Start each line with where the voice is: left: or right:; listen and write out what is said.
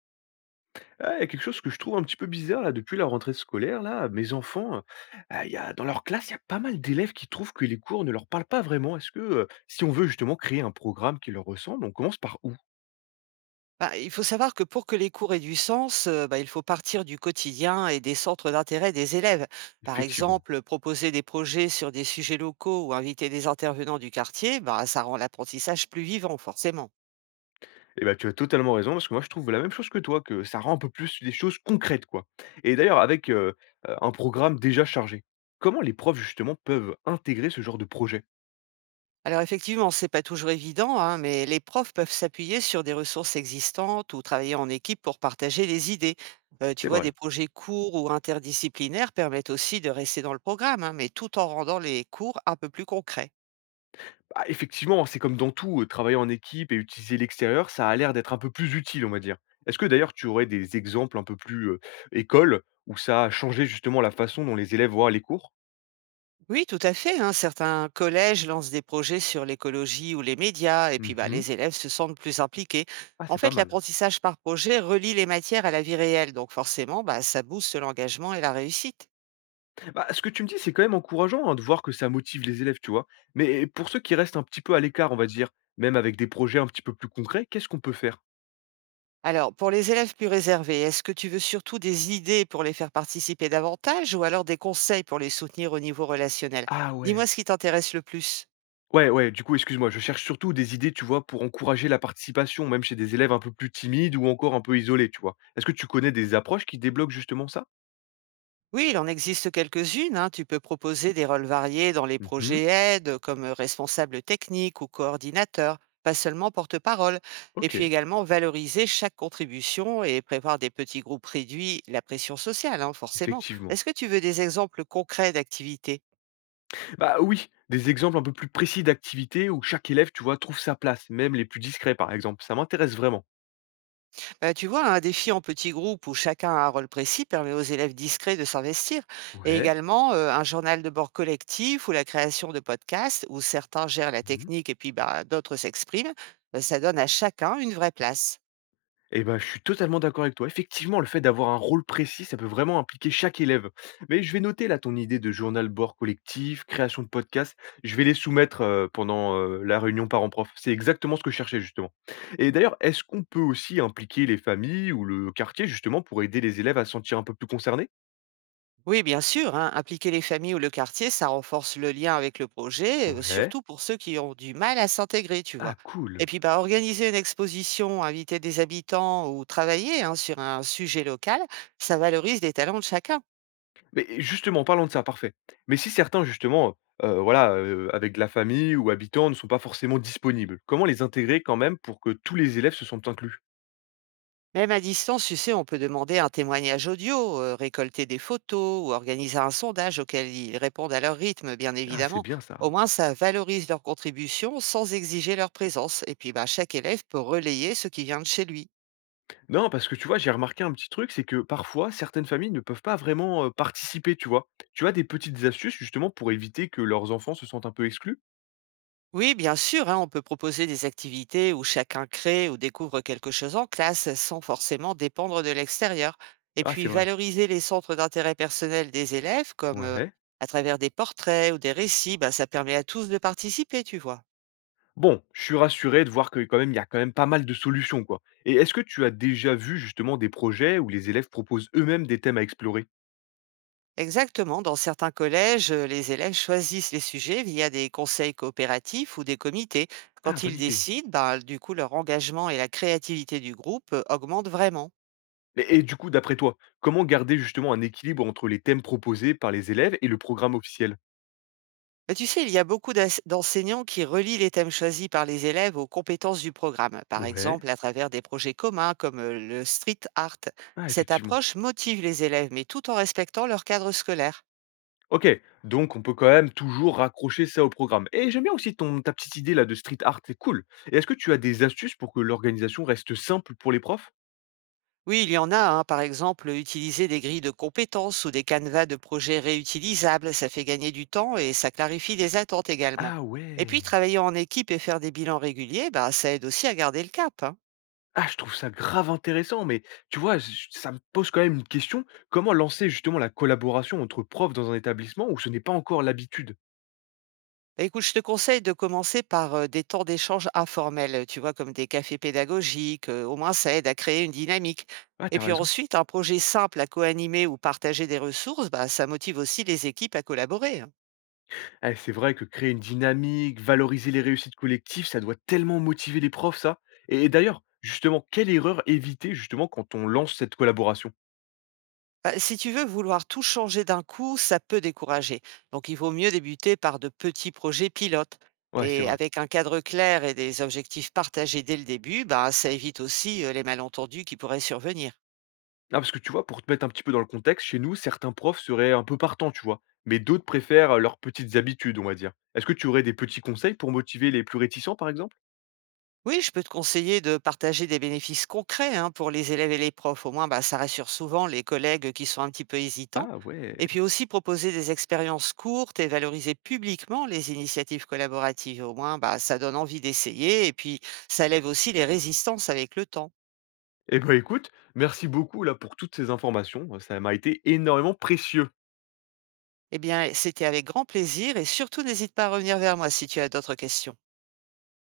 left: Ah, il y a quelque chose que je trouve un petit peu bizarre là, depuis la rentrée scolaire là, mes enfants, il y a dans leur classe, il y a pas mal d'élèves qui trouvent que les cours ne leur parlent pas vraiment. Est-ce que, si on veut justement créer un programme qui leur ressemble, on commence par où?
right: Bah, il faut savoir que pour que les cours aient du sens, il faut partir du quotidien et des centres d'intérêt des élèves. Par
left: Effectivement,
right: exemple, proposer des projets sur des sujets locaux ou inviter des intervenants du quartier, bah, ça rend l'apprentissage plus vivant, forcément.
left: eh ben tu as totalement raison parce que moi je trouve la même chose que toi, que ça rend un peu plus des choses concrètes, quoi. Et d'ailleurs avec, un programme déjà chargé, comment les profs justement peuvent intégrer ce genre de projet?
right: Alors effectivement, c'est pas toujours évident, hein, mais les profs peuvent s'appuyer sur des ressources existantes ou travailler en équipe pour partager les idées. Tu
left: C'est
right: vois,
left: vrai.
right: des projets courts ou interdisciplinaires permettent aussi de rester dans le programme, hein, mais tout en rendant les cours un peu plus concrets.
left: Bah, effectivement, c'est comme dans tout, travailler en équipe et utiliser l'extérieur, ça a l'air d'être un peu plus utile, on va dire. Est-ce que d'ailleurs tu aurais des exemples un peu plus, école, où ça a changé justement la façon dont les élèves voient les cours?
right: Oui, tout à fait, hein. Certains collèges lancent des projets sur l'écologie ou les médias, et puis bah,
left: Mmh.
right: les élèves se sentent plus impliqués.
left: Ah,
right: En
left: c'est pas
right: fait,
left: mal.
right: l'apprentissage par projet relie les matières à la vie réelle, donc forcément, bah, ça booste l'engagement et la réussite.
left: Bah, ce que tu me dis, c'est quand même encourageant, hein, de voir que ça motive les élèves, tu vois? Mais pour ceux qui restent un petit peu à l'écart, on va dire, même avec des projets un petit peu plus concrets, qu'est-ce qu'on peut faire?
right: Alors, pour les élèves plus réservés, est-ce que tu veux surtout des idées pour les faire participer davantage ou alors des conseils pour les soutenir au niveau relationnel?
left: Ah
right: Dis-moi
left: ouais.
right: ce qui t'intéresse le plus.
left: Ouais, ouais, du coup, excuse-moi, je cherche surtout des idées, tu vois, pour encourager la participation, même chez des élèves un peu plus timides ou encore un peu isolés, tu vois. Est-ce que tu connais des approches qui débloquent justement ça?
right: Oui, il en existe quelques-unes, hein. Tu peux proposer des rôles variés dans les
left: Mhm.
right: projets aides, comme responsable technique ou coordinateur, pas seulement porte-parole. Et
left: Ok.
right: puis également valoriser chaque contribution et prévoir des petits groupes réduits, la pression sociale, hein, forcément.
left: Effectivement.
right: Est-ce que tu veux des exemples concrets d'activités?
left: Bah oui, des exemples un peu plus précis d'activités où chaque élève, tu vois, trouve sa place, même les plus discrets, par exemple. Ça m'intéresse vraiment.
right: Bah, tu vois, un défi en petit groupe où chacun a un rôle précis permet aux élèves discrets de s'investir. Et
left: Ouais.
right: également, un journal de bord collectif ou la création de podcasts où certains gèrent la technique et puis bah, d'autres s'expriment, ça donne à chacun une vraie place.
left: Eh ben, je suis totalement d'accord avec toi. Effectivement, le fait d'avoir un rôle précis, ça peut vraiment impliquer chaque élève. Mais je vais noter là ton idée de journal bord collectif, création de podcast. Je vais les soumettre pendant la réunion parents-prof. C'est exactement ce que je cherchais justement. Et d'ailleurs, est-ce qu'on peut aussi impliquer les familles ou le quartier justement pour aider les élèves à se sentir un peu plus concernés?
right: Oui, bien sûr, hein, impliquer les familles ou le quartier, ça renforce le lien avec le projet,
left: Ouais.
right: surtout pour ceux qui ont du mal à s'intégrer, tu vois.
left: Ah,
right: Et
left: cool.
right: puis, bah, organiser une exposition, inviter des habitants ou travailler hein, sur un sujet local, ça valorise les talents de chacun.
left: Mais justement, parlons de ça, parfait. Mais si certains justement, voilà, avec de la famille ou habitants ne sont pas forcément disponibles, comment les intégrer quand même pour que tous les élèves se sentent inclus?
right: Même à distance, tu sais, on peut demander un témoignage audio, récolter des photos ou organiser un sondage auquel ils répondent à leur rythme, bien
left: Ah, c'est
right: évidemment.
left: bien ça.
right: Au moins, ça valorise leur contribution sans exiger leur présence. Et puis, bah, chaque élève peut relayer ce qui vient de chez lui.
left: Non, parce que tu vois, j'ai remarqué un petit truc, c'est que parfois certaines familles ne peuvent pas vraiment, participer, tu vois? Tu as des petites astuces justement pour éviter que leurs enfants se sentent un peu exclus?
right: Oui, bien sûr, hein, on peut proposer des activités où chacun crée ou découvre quelque chose en classe sans forcément dépendre de l'extérieur. Et
left: Ah,
right: puis,
left: c'est vrai.
right: valoriser les centres d'intérêt personnel des élèves, comme
left: Ouais.
right: à travers des portraits ou des récits, bah, ça permet à tous de participer, tu vois.
left: Bon, je suis rassuré de voir que quand même, il y a quand même pas mal de solutions, quoi. Et est-ce que tu as déjà vu justement des projets où les élèves proposent eux-mêmes des thèmes à explorer?
right: Exactement. Dans certains collèges, les élèves choisissent les sujets via des conseils coopératifs ou des comités.
left: Ah,
right: Quand
left: bonne
right: ils
left: idée.
right: décident, ben, du coup, leur engagement et la créativité du groupe augmentent vraiment.
left: Mais et du coup, d'après toi, comment garder justement un équilibre entre les thèmes proposés par les élèves et le programme officiel?
right: Mais tu sais, il y a beaucoup d'enseignants qui relient les thèmes choisis par les élèves aux compétences du programme, par
left: Ouais.
right: exemple à travers des projets communs comme le street art.
left: Ah,
right: Cette
left: effectivement.
right: approche motive les élèves, mais tout en respectant leur cadre scolaire.
left: OK, donc on peut quand même toujours raccrocher ça au programme. Et j'aime bien aussi ton ta petite idée là de street art, c'est cool. Et est-ce que tu as des astuces pour que l'organisation reste simple pour les profs?
right: Oui, il y en a, hein. Par exemple, utiliser des grilles de compétences ou des canevas de projets réutilisables, ça fait gagner du temps et ça clarifie les attentes également.
left: Ah
right: Et puis,
left: ouais.
right: travailler en équipe et faire des bilans réguliers, bah, ça aide aussi à garder le cap, hein.
left: Ah, je trouve ça grave intéressant, mais tu vois, ça me pose quand même une question. Comment lancer justement la collaboration entre profs dans un établissement où ce n'est pas encore l'habitude?
right: Bah, écoute, je te conseille de commencer par des temps d'échange informels, tu vois, comme des cafés pédagogiques. Au moins, ça aide à créer une dynamique.
left: Ah,
right: Et
left: t'as
right: puis
left: raison.
right: ensuite, un projet simple à co-animer ou partager des ressources, bah, ça motive aussi les équipes à collaborer, hein.
left: Eh, c'est vrai que créer une dynamique, valoriser les réussites collectives, ça doit tellement motiver les profs, ça. Et d'ailleurs, justement, quelle erreur éviter justement quand on lance cette collaboration?
right: Bah, si tu veux vouloir tout changer d'un coup, ça peut décourager. Donc, il vaut mieux débuter par de petits projets pilotes.
left: Ouais, c'est
right: Et
left: vrai.
right: avec un cadre clair et des objectifs partagés dès le début, bah, ça évite aussi les malentendus qui pourraient survenir.
left: Ah, parce que tu vois, pour te mettre un petit peu dans le contexte, chez nous, certains profs seraient un peu partants, tu vois, mais d'autres préfèrent leurs petites habitudes, on va dire. Est-ce que tu aurais des petits conseils pour motiver les plus réticents, par exemple?
right: Oui, je peux te conseiller de partager des bénéfices concrets hein, pour les élèves et les profs. Au moins, bah, ça rassure souvent les collègues qui sont un petit peu hésitants.
left: Ah ouais.
right: Et puis aussi proposer des expériences courtes et valoriser publiquement les initiatives collaboratives. Au moins, bah, ça donne envie d'essayer et puis ça lève aussi les résistances avec le temps.
left: Eh ben écoute, merci beaucoup là pour toutes ces informations. Ça m'a été énormément précieux.
right: Eh bien, c'était avec grand plaisir et surtout n'hésite pas à revenir vers moi si tu as d'autres questions.